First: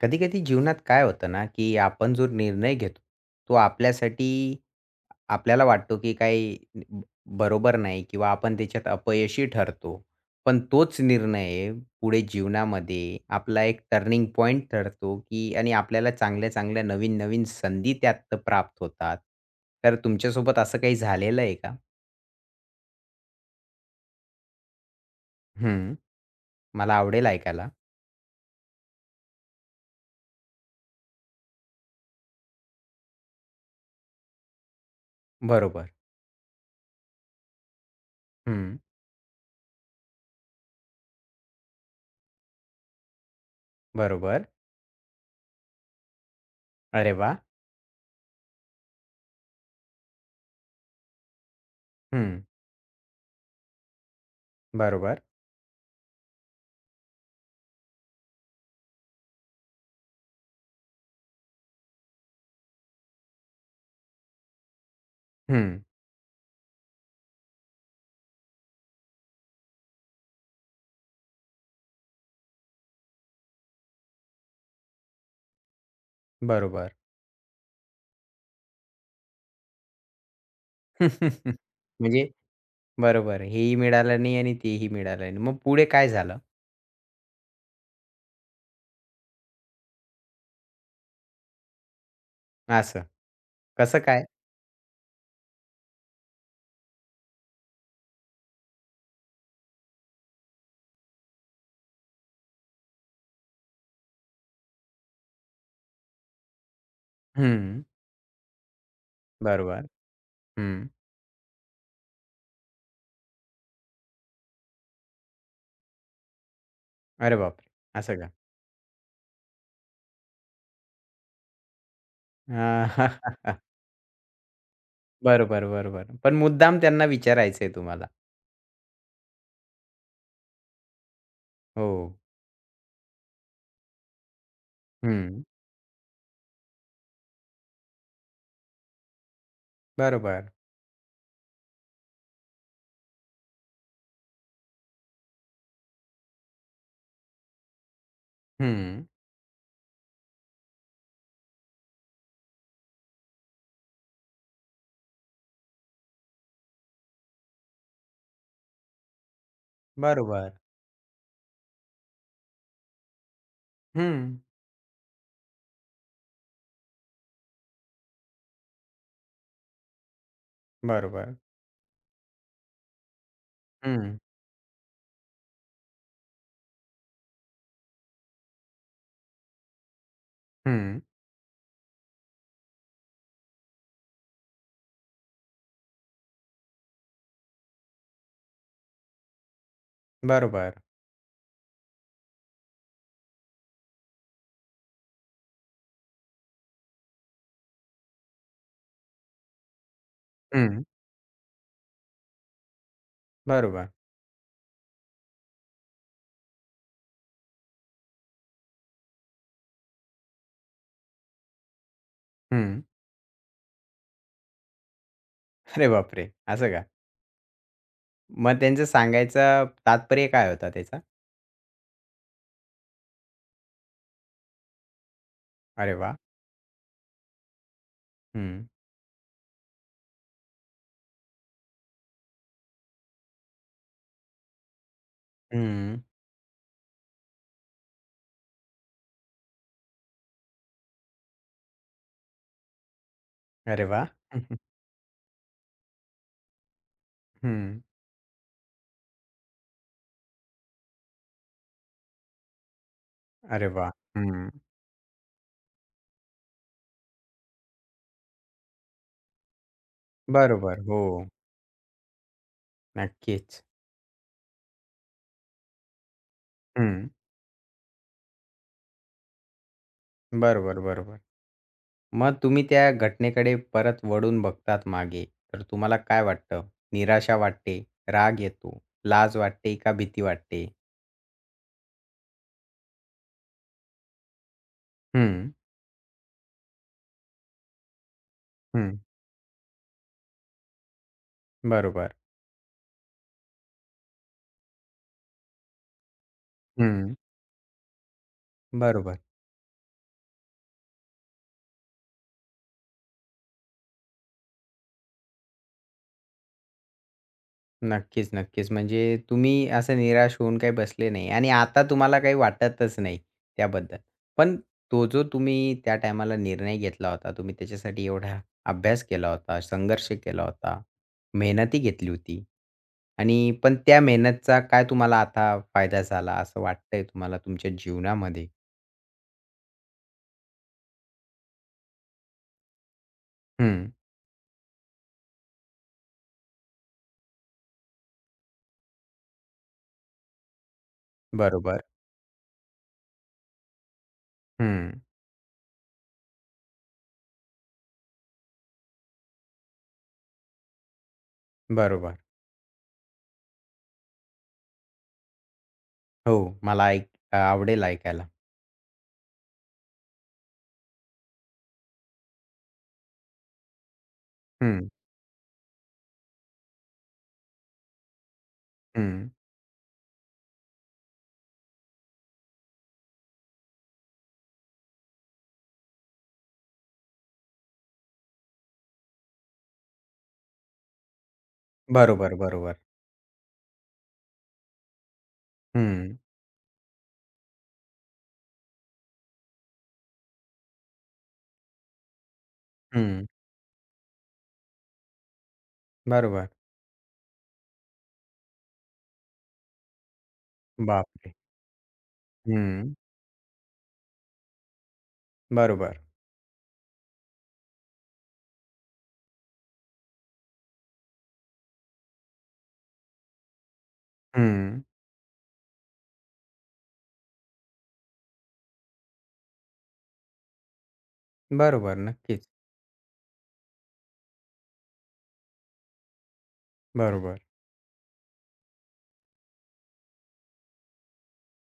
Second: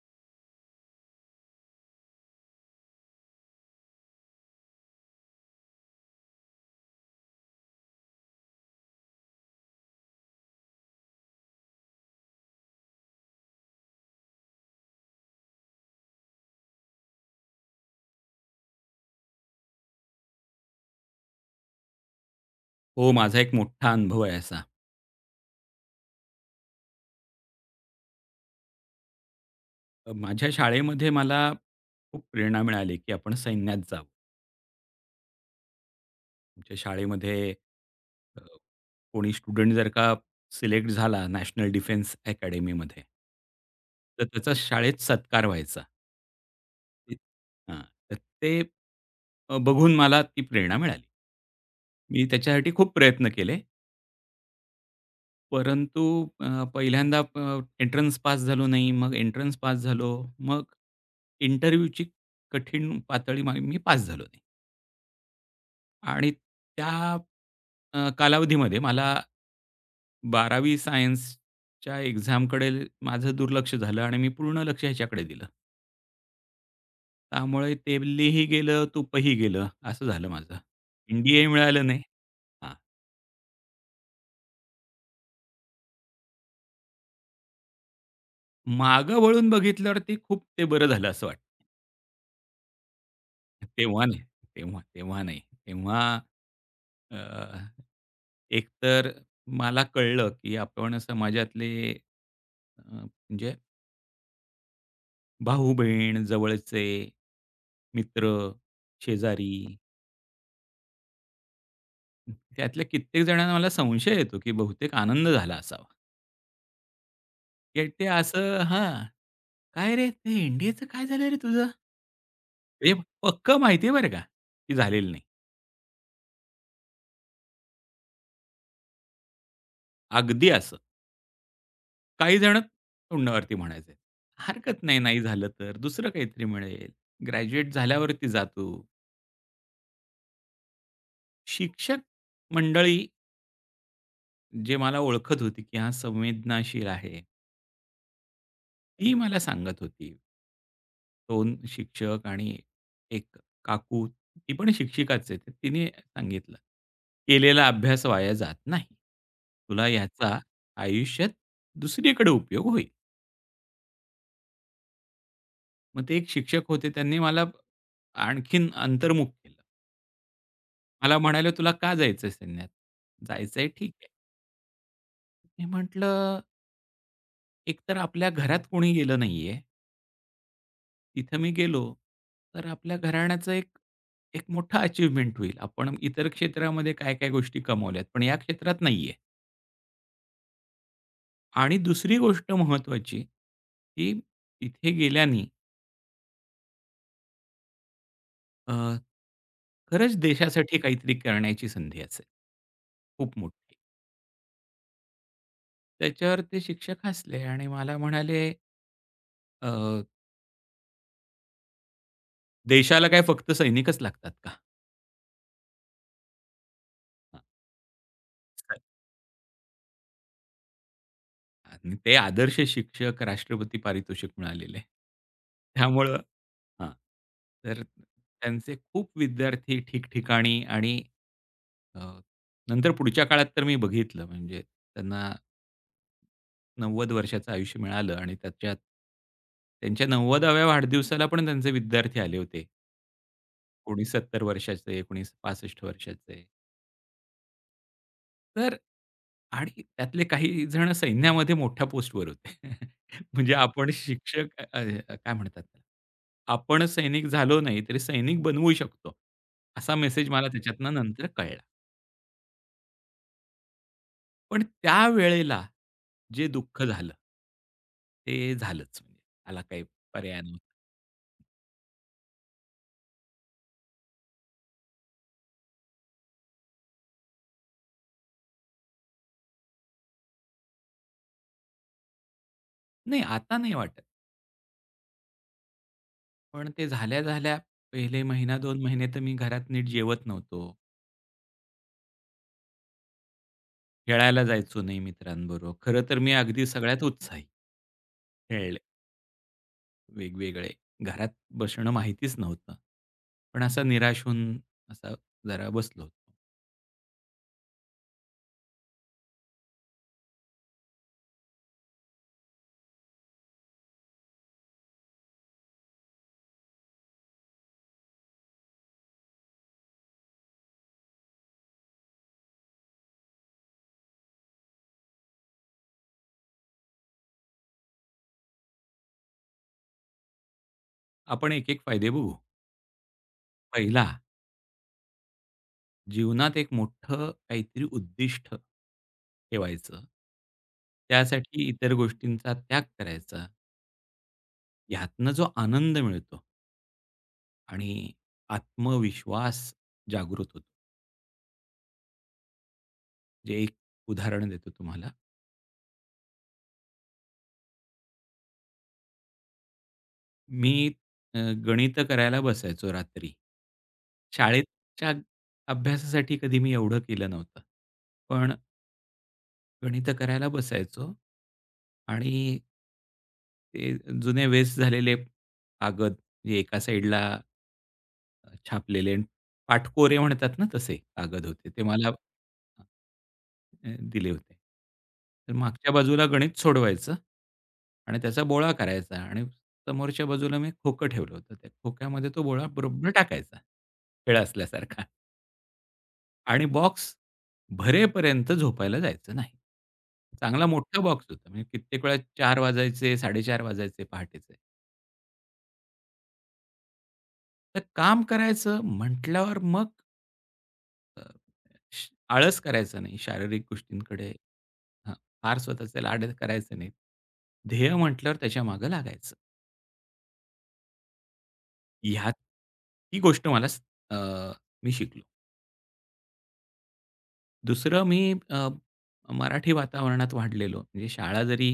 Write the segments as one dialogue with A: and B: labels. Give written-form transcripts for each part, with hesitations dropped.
A: कधी-कधी जीवनात काय होतं ना, की आपण जो निर्णय घेतो, तो आपल्यासाठी आपल्याला वाटतो, की काही ब बरोबर नाही किंवा आपण त्याच्यात अपयशी ठरतो. पण तोच निर्णय पुढे जीवनामध्ये आपला एक टर्निंग पॉइंट ठरतो, की आणि आपल्याला चांगल्या-चांगल्या, नवीन-नवीन संधी त्यात प्राप्त होतात. तर तुमच्यासोबत असं काही झालेलं आहे का?
B: हो, माझा एक मोठा अनुभव आहे असा.
A: हं, मला आवडेल ऐकायला.
B: माझ्या शाळेमध्ये मला खूप प्रेरणा मिळाली, की आपण सैन्यात जावं.
A: बरोबर.
B: आमच्या शाळेमध्ये अ,
A: हं,
B: कोणी स्टुडंट जर का सिलेक्ट झाला नॅशनल डिफेन्स अकॅडमीमध्ये तर
A: बरोबर.
B: त्याचा शाळेत सत्कार व्हायचा.
A: अरे
B: ते-
A: वाह!
B: हां, तर ते बघून मला ती प्रेरणा मिळाली. मी
A: हं,
B: त्याच्यासाठी खूप प्रयत्न केले.
A: बरोबर.
B: परंतु पहिल्यांदा एंट्रन्स पास झालो नाही. मग एंट्रन्स पास झालो. मग इंटरव्ह्यूची कठीण पातळी मी पास झालो नाही.
A: हं,
B: आणि त्या कालावधीमध्ये मला 12वी सायन्सच्या एक्झामकडे माझं दुर्लक्ष झालं आणि मी पूर्ण लक्ष ह्याच्याकडे दिलं.
A: बरोबर.
B: त्यामुळे तेलही गेलं, तुपही गेलं असं झालं माझं. एन मिळालं नाही.
A: म्हणजे
B: हां.
A: बरोबर. हेही मिळालं नाही आणि तेही मिळालं नाही. मग पुढे काय झालं?
B: मागं वळून बघितल्यावर ते खूप ते बरं झालं असं वाटतं.
A: असं. कसं
B: तेव्हा नाही.
A: काय?
B: तेव्हा नाही. तेव्हा अ, एकतर मला कळलं, की आपण समाजातले म्हणजे भाऊ-बहीण, जवळचे
A: हं.
B: मित्र, शेजारी
A: बरोबर. हं.
B: त्यातल्या कित्येक जणांना मला संशय येतो, की बहुतेक आनंद झाला असावा.
A: अरे बापरे!
B: की ते
A: असं का?
B: असं हां. "काय रे, ते एन-डी-एचं काय झालं रे तुझं?" हे
A: अ,
B: पक्कं माहिती आहे बरं का, की झालेलं नाही.
A: बरोबर, बरोबर. पण मुद्दाम त्यांना विचारायचंय तुम्हाला.
B: अगदी असं.
A: हो.
B: काही जण तोंडावरती म्हणायचे. हरकत नाही, नाही
A: हं.
B: झालं तर दुसरं काहीतरी मिळेल. ग्रॅज्युएट झाल्यावरती जा तू.
A: बरोबर.
B: शिक्षक मंडळी जे मला ओळखत होती, की हा संवेदनाशील आहे,
A: हं.
B: ती मला सांगत होती. 2 शिक्षक आणि 1 काकू, ती पण शिक्षिकाच आहे. तर तिने सांगितलं, "केलेला अभ्यास वाया जात नाही. तुला याचा
A: बरोबर.
B: आयुष्यात दुसरीकडे उपयोग होईल."
A: हं.
B: मग ते एक शिक्षक होते त्यांनी मला आणखीन अंतर्मुख केलं. मला
A: बरोबर.
B: म्हणाले, "तुला का जायचंय सैन्यात?" "जायचंय ठीक आहे."
A: हं.
B: मी म्हटलं, "एकतर आपल्या घरात कोणी गेलं नाहीये.
A: हं.
B: तिथं मी गेलो, तर आपल्या घराण्याचं एक एक मोठा अचीव्हमेंट होईल. आपण इतर क्षेत्रामध्ये काय-काय गोष्टी कमावल्यात, पण या क्षेत्रात नाहीये.
A: बरोबर.
B: आणि दुसरी गोष्ट महत्त्वाची, की तिथे गेल्याने अ, खरंच देशासाठी
A: हं.
B: काहीतरी करण्याची संधी असेल. खूप मोठी."
A: बरोबर.
B: त्याच्यावर ते शिक्षक हसले आणि मला म्हणाले, "अ,
A: हं.
B: देशाला काय फक्त सैनिकच लागतात का?"
A: अरे बापरे! असं का? मग त्यांचं सांगायचं तात्पर्य काय होता त्याचा?
B: आणि ते आदर्श शिक्षक राष्ट्रपती पारितोषिक मिळालेले.
A: अरे
B: त्यामुळं
A: वाह!
B: हां. तर
A: हं.
B: त्यांचे खूप विद्यार्थी ठिकठिकाणी आणि अ, नंतर पुढच्या काळात तर मी बघितलं म्हणजे त्यांना
A: हं.
B: 90 वर्षाचं आयुष्य मिळालं आणि त्याच्यात त्यांच्या 90व्या वाढदिवसाला पण त्यांचे विद्यार्थी आले होते.
A: अरे वा,
B: कोणी 70 वर्षाचे, कोणी 65 वर्षाचे.
A: हं.
B: तर आणि त्यातले काही जण सैन्यामध्ये मोठ्या पोस्टवर होते. म्हणजे
A: अरे
B: आपण
A: वाह! हं.
B: शिक्षक अ, अ, काय म्हणतात त्याला? आपण सैनिक झालो नाही, तरी सैनिक बनवू शकतो. असा मेसेज मला
A: बरोबर.
B: त्याच्यातनं नंतर
A: हो,
B: कळला.
A: नक्कीच.
B: पण त्यावेळेला जे दुःख
A: हं.
B: झालं ते झालंच. म्हणजे. त्याला काही पर्याय नव्हता.
A: बरोबर, बरोबर. मग तुम्ही त्या घटनेकडे परत वळून बघतात मागे, तर तुम्हाला काय वाटतं? निराशा वाटते, राग येतो, लाज वाटते का भीती वाटते?
B: नाही, आता नाही वाटत.
A: हं,
B: पण ते झाल्या-झाल्या पहिले महिना 2
A: हं.
B: महिने तर मी घरात नीट जेवत नव्हतो.
A: बरोबर.
B: खेळायला जायचो नाही मित्रांबरोबर. खरं तर मी अगदी सगळ्यात
A: हं.
B: उत्साही खेळला
A: बरोबर.
B: वेगवेगळे. घरात बसणं माहितीच नव्हतं. पण असा निराश होऊन असा जरा बसलो होतो.
A: नक्कीच, नक्कीच. म्हणजे तुम्ही असं निराश होऊन काही बसले नाही आणि आता तुम्हाला काही वाटतच नाही त्याबद्दल. पण तो जो तुम्ही त्या टायमाला निर्णय घेतला होता, तुम्ही त्याच्यासाठी एवढा अभ्यास केला होता, संघर्ष केला होता, मेहनतही घेतली होती आणि पण त्या मेहनतचा काय तुम्हाला आता फायदा झाला असं वाटतंय तुम्हाला तुमच्या जीवनामध्ये?
B: आपण एक-एक फायदे बघू.
A: हं,
B: पहिला, जीवनात एक मोठं काहीतरी उद्दिष्ट ठेवायचं. त्यासाठी
A: बरोबर.
B: इतर गोष्टींचा त्याग करायचा.
A: हं,
B: ह्यातनं जो आनंद मिळतो आणि आत्मविश्वास जागृत होतो.
A: बरोबर.
B: जे एक उदाहरण देतो तुम्हाला.
A: हो, मला ऐक आवडेल ऐकायला.
B: मी अ, गणितं करायला बसायचो रात्री.
A: हं,
B: शाळेच्या अभ्यासासाठी कधी मी एवढं केलं नव्हतं. पण
A: हं.
B: गणितं करायला बसायचो आणि ते जुने वेस्ट झालेले कागद, जे एका साइडला छापलेले आणि पाटकोरे म्हणतात ना तसे कागद होते. ते मला
A: बरोबर, बरोबर.
B: दिले होते. तर मागच्या
A: हं,
B: बाजूला गणित सोडवायचं आणि त्याचा बोळा करायचा आणि समोरच्या बाजूला मी खोकं ठेवलं होतं. त्या खोक्यामध्ये तो बोळा बरोबर
A: हं.
B: टाकायचा, खेळ असल्यासारखा
A: बरोबर.
B: आणि बॉक्स भरेपर्यंत झोपायला जायचं नाही. चांगला मोठा बॉक्स
A: बापरे!
B: होता. म्हणजे कित्येक वेळा 4
A: हं.
B: वाजायचे, 4:30 वाजायचे पहाटेचे.
A: बरोबर.
B: तर काम करायचं म्हटल्यावर मग अ, श आळस करायचा नाही शारीरिक गोष्टींकडे
A: हं.
B: हां, फार स्वतःचे लाड करायचे नाहीत. ध्येय म्हटल्यावर त्याच्यामागे लागायचं.
A: बरोबर.
B: ह्यात
A: नक्कीच.
B: ही गोष्ट मला अ, मी शिकलो.
A: बरोबर.
B: दुसरं मी अ, मराठी वातावरणात वाढलेलो. म्हणजे शाळा जरी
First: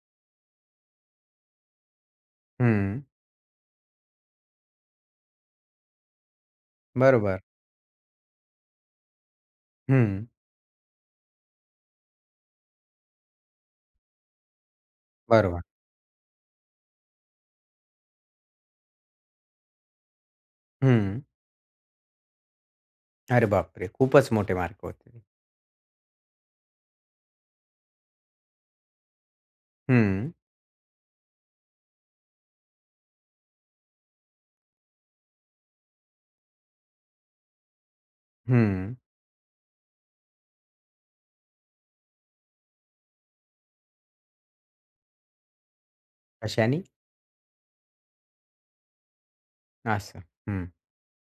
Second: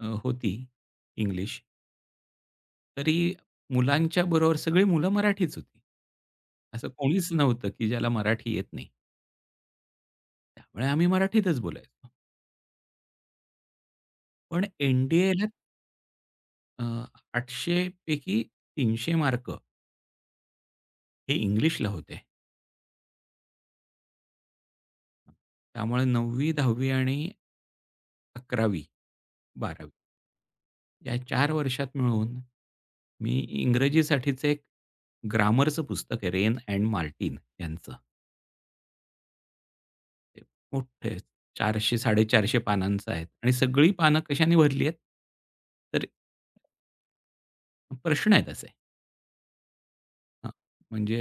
B: होती इंग्लिश,
A: हं.
B: तरी मुलांच्या बरोबर सगळी मुलं मराठीच होती. असं कोणीच
A: बरोबर.
B: नव्हतं, की ज्याला मराठी येत नाही.
A: हं.
B: त्यामुळे आम्ही मराठीतच बोलायचो. पण एन डी
A: बरोबर.
B: अ, 800 पैकी 300 मार्क
A: हं.
B: हे इंग्लिशला होते.
A: अरे बापरे! खूपच मोठे मार्क होते.
B: त्यामुळे 9वी, 10वी आणि 11वी, 12वी
A: हं.
B: या 4 वर्षात मिळून मी इंग्रजीसाठीचं एक ग्रामरचं पुस्तक आहे रेन एंड मार्टिन यांचं.
A: हं.
B: ते मोठं आहे. 450 पानांचं आहे आणि सगळी पानं कशाने भरली आहेत? तर
A: कशाने?
B: प्रश्न आहेत असे.
A: असं.
B: हां,
A: हं.
B: म्हणजे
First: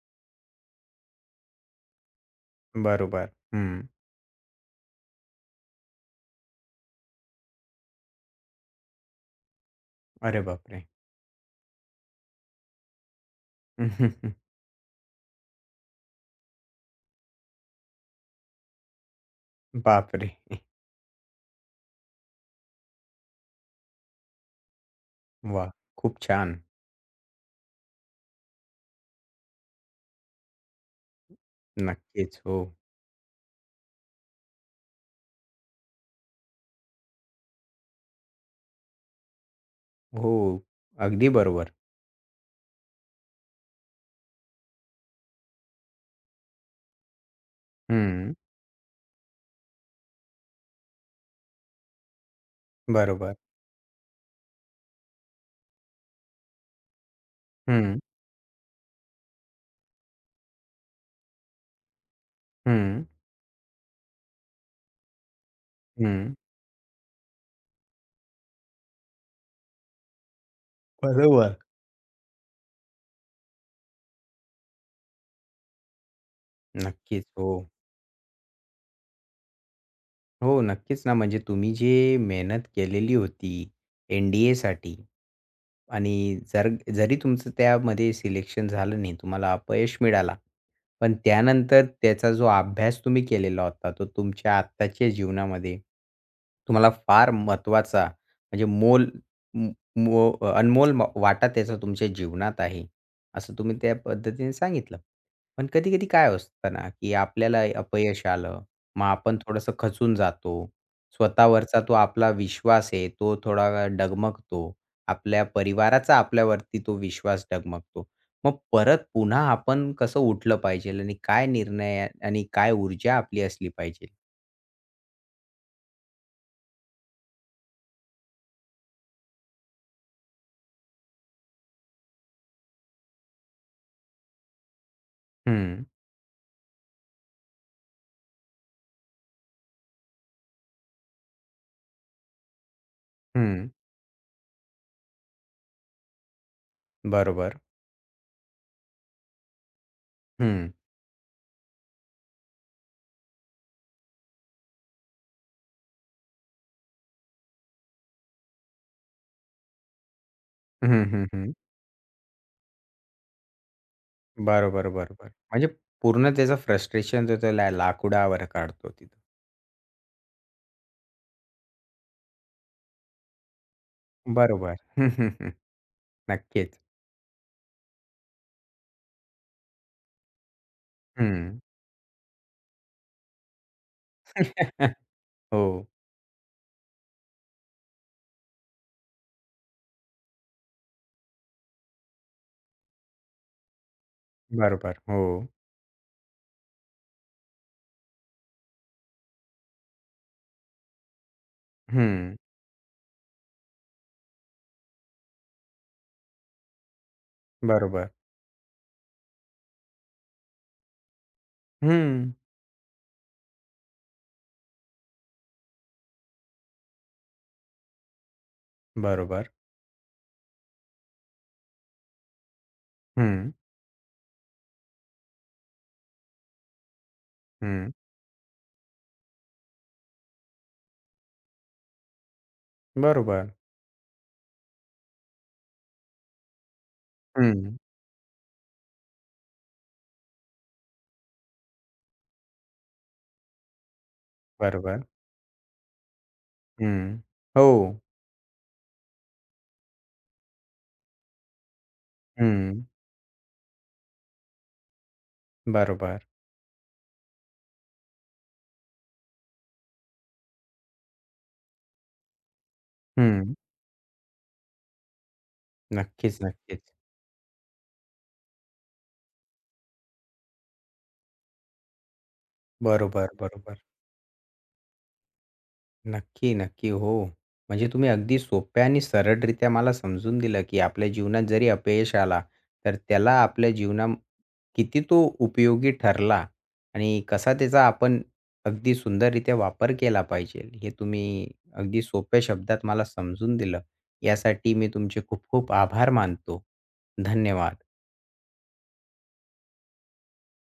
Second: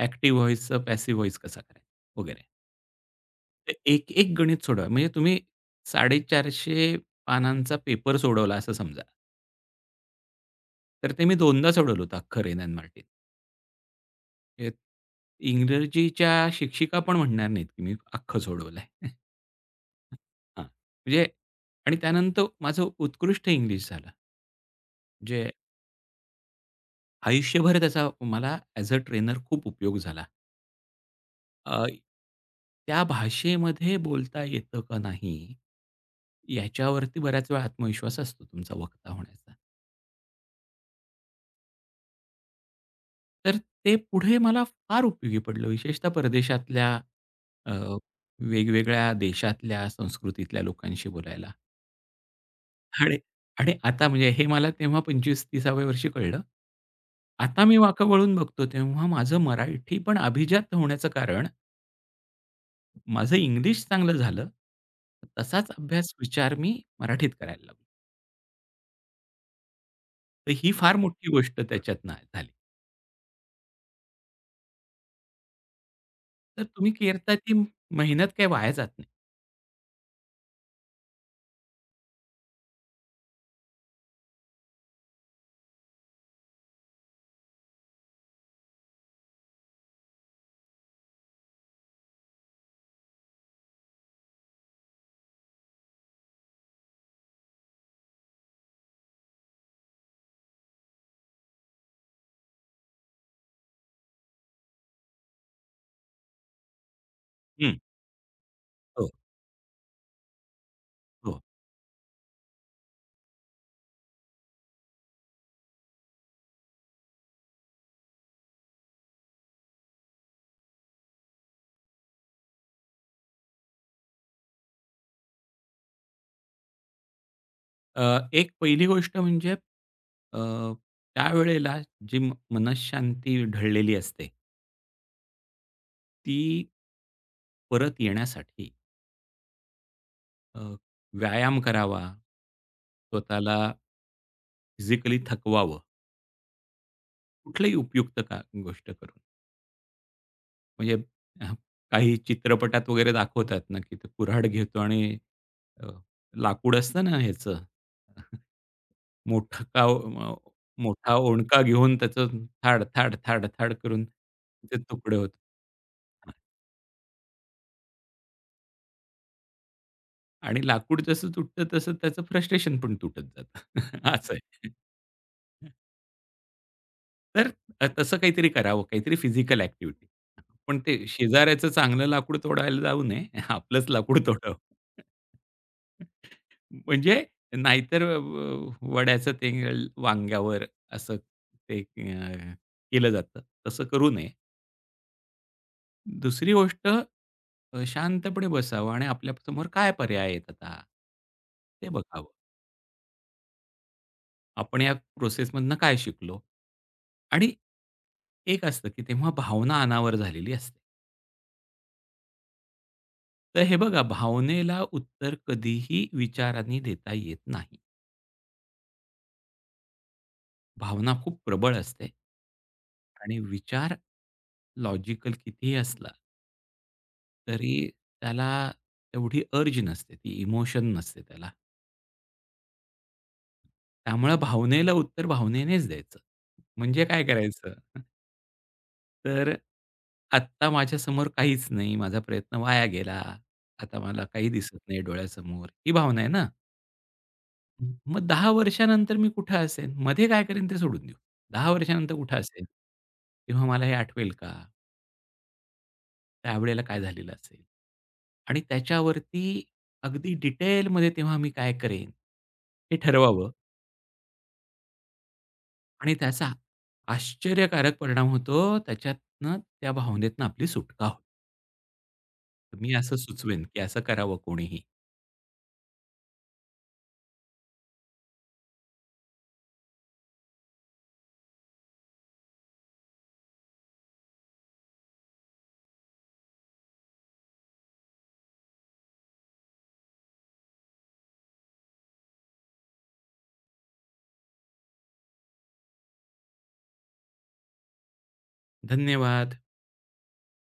B: ॲक्टिव्ह व्हॉईसचं पॅसिव्ह व्हॉईस कसा करायचा? वगैरे.
A: बरोबर.
B: तर
A: हं.
B: एक-एक गणित सोडवा. म्हणजे तुम्ही 450 पानांचा पेपर सोडवला असं समजा.
A: अरे बापरे!
B: तर ते मी 2दा सोडवलं होतं अख्खं रेन एंड मार्टिन. म्हणजे इंग्रजीच्या शिक्षिका पण म्हणणार नाहीत, की मी अख्खं सोडवलंय.
A: बापरे!
B: हां. म्हणजे आणि त्यानंतर माझं उत्कृष्ट इंग्लिश झालं. म्हणजे
A: वाह! खूप छान.
B: आयुष्यभर त्याचा मला ॲज अ ट्रेनर खूप उपयोग झाला. अ,
A: नक्कीच. हो.
B: त्या भाषेमध्ये बोलता येतं का नाही, याच्यावरती बऱ्याच वेळा आत्मविश्वास असतो तुमचा वक्ता होण्याचा.
A: हो. अगदी बरोबर.
B: तर ते पुढे मला फार उपयोगी पडलं. विशेषतः परदेशातल्या अ,
A: हं.
B: वेगवेगळ्या देशातल्या संस्कृतीतल्या लोकांशी बोलायला. आणि
A: बरोबर.
B: आणि आता म्हणजे हे मला तेव्हा 25-30व्या वर्षी कळलं. आता मी
A: हं.
B: वाकं वळून बघतो तेव्हा माझं मराठी पण अभिजात होण्याचं कारण
A: हं.
B: माझं इंग्लिश चांगलं झालं. तसाच अभ्यास,
A: हं.
B: विचार मी मराठीत करायला लागलो. तर ही फार मोठी
A: बरोबर.
B: गोष्ट त्याच्यातनं झाली. तर तुम्ही
A: नक्कीच.
B: करता
A: हो.
B: ती मेहनत काही वाया जात नाही.
A: हो, नक्कीच ना. म्हणजे तुम्ही जी मेहनत केलेली होती एन-डी-एसाठी आणि जरी तुमचं त्यामध्ये सिलेक्शन झालं नाही, तुम्हाला अपयश मिळाला. पण त्यानंतर त्याचा जो अभ्यास तुम्ही केलेला होता, तो तुमच्या आत्ताच्या जीवनामध्ये तुम्हाला फार महत्त्वाचा म्हणजे मोल म मो अनमोल वाटा त्याचा तुमच्या जीवनात आहे, असं तुम्ही त्या पद्धतीने सांगितलं. पण कधी-कधी काय असतं ना, की आपल्याला
B: हं.
A: अपयश आलं मग
B: हो,
A: आपण थोडंसं खचून जातो.
B: हो.
A: स्वतःवरचा तो आपला विश्वास आहे, तो थोडा डगमगतो. आपल्या परिवाराचा आपल्यावरती तो विश्वास डगमगतो. मग परत पुन्हा आपण कसं उठलं पाहिजेल आणि काय निर्णय आणि काय ऊर्जा आपली असली पाहिजे?
B: एक पहिली गोष्ट म्हणजे अ, त्यावेळेला जी मनःशांती ढळलेली असते,
A: हं,
B: ती परत येण्यासाठी अ, व्यायाम करावा, स्वतःला
A: हं.
B: फिजिकली थकवावं,
A: बरोबर.
B: कुठलंही उपयुक्त का गोष्ट करून.
A: हं.
B: म्हणजे अ, काही चित्रपटात वगैरे दाखवतात ना, की ते कुऱ्हाड घेतो आणि अ, लाकूड असतं ना ह्याचं मोठा काव अ,
A: हं,
B: मोठा
A: हं, हं.
B: ओंडका घेऊन त्याचं थाड, थाड, थाड, थाड करून त्याचे
A: बरोबर,
B: तुकडे
A: बरोबर.
B: होत
A: म्हणजे पूर्ण
B: हां.
A: त्याचं फ्रस्ट्रेशन जो त्याला लाकुडावर काढतो तिथं.
B: आणि लाकूड जसं तुटतं तसं त्याचं फ्रस्ट्रेशन पण तुटत जातं. असं आहे.
A: बरोबर. हं, हं, हं. नक्कीच.
B: तर तसं काहीतरी करावं, काहीतरी फिजिकल ॲक्टिव्हिटी. पण ते
A: हं.
B: शेजाऱ्याचं चांगलं लाकूड तोडायला जाऊ नये. आपलंच लाकूड तोडावं.
A: हो.
B: म्हणजे नाहीतर वड्याचं ते वांग्यावर असं ते केलं जातं. तसं करू नये.
A: बरोबर. हो.
B: दुसरी गोष्ट शांतपणे बसावं आणि आपल्यासमोर काय पर्याय आहेत आता? ते बघावं.
A: हं,
B: आपण या प्रोसेसमधनं काय शिकलो? आणि
A: बरोबर.
B: एक असतं, की तेव्हा भावना अनावर झालेली असते.
A: हं,
B: तर हे बघा, भावनेला उत्तर कधीही विचारांनी देता येत नाही.
A: बरोबर.
B: भावना खूप प्रबळ असते. आणि
A: हं,
B: विचार लॉजिकल कितीही असला, तरी
A: हं,
B: त्याला तेवढी अर्ज नसते, ती इमोशन नसते त्याला.
A: बरोबर.
B: त्यामुळे भावनेला उत्तर भावनेनेच द्यायचं. म्हणजे काय करायचं?
A: हं,
B: तर आत्ता माझ्यासमोर काहीच नाही. माझा प्रयत्न वाया गेला. आता मला काही दिसत नाही
A: बरोबर.
B: डोळ्यासमोर. ही भावना आहे ना?
A: हं,
B: हं.
A: हो.
B: मग 10 वर्षानंतर मी कुठे असेन? मध्ये काय करेन ते सोडून देऊ. 10 वर्षानंतर कुठे असेन?
A: हं,
B: तेव्हा मला हे आठवेल का?
A: बरोबर.
B: त्यावेळेला काय झालेलं असेल? आणि त्याच्यावरती अगदी डिटेलमध्ये तेव्हा मी काय करेन? हे ठरवावं.
A: हं,
B: आणि
A: नक्कीच,
B: त्याचा
A: नक्कीच.
B: आश्चर्यकारक परिणाम होतो. त्याच्यातनं त्या भावनेतनं आपली सुटका होते. मी असं
A: बरोबर,
B: सुचवेन, की
A: बरोबर.
B: असं करावं कोणीही.
A: नक्की, नक्की. हो. म्हणजे तुम्ही अगदी सोप्या आणि सरळरित्या मला समजून दिलं, की आपल्या जीवनात जरी अपयश आला, तर त्याला आपल्या जीवना किती तो उपयोगी ठरला आणि कसा त्याचा आपण अगदी सुंदररित्या वापर केला पाहिजे, हे तुम्ही अगदी सोप्या शब्दात मला समजून दिलं. यासाठी मी तुमचे खूप खूप आभार मानतो. धन्यवाद.
B: धन्यवाद.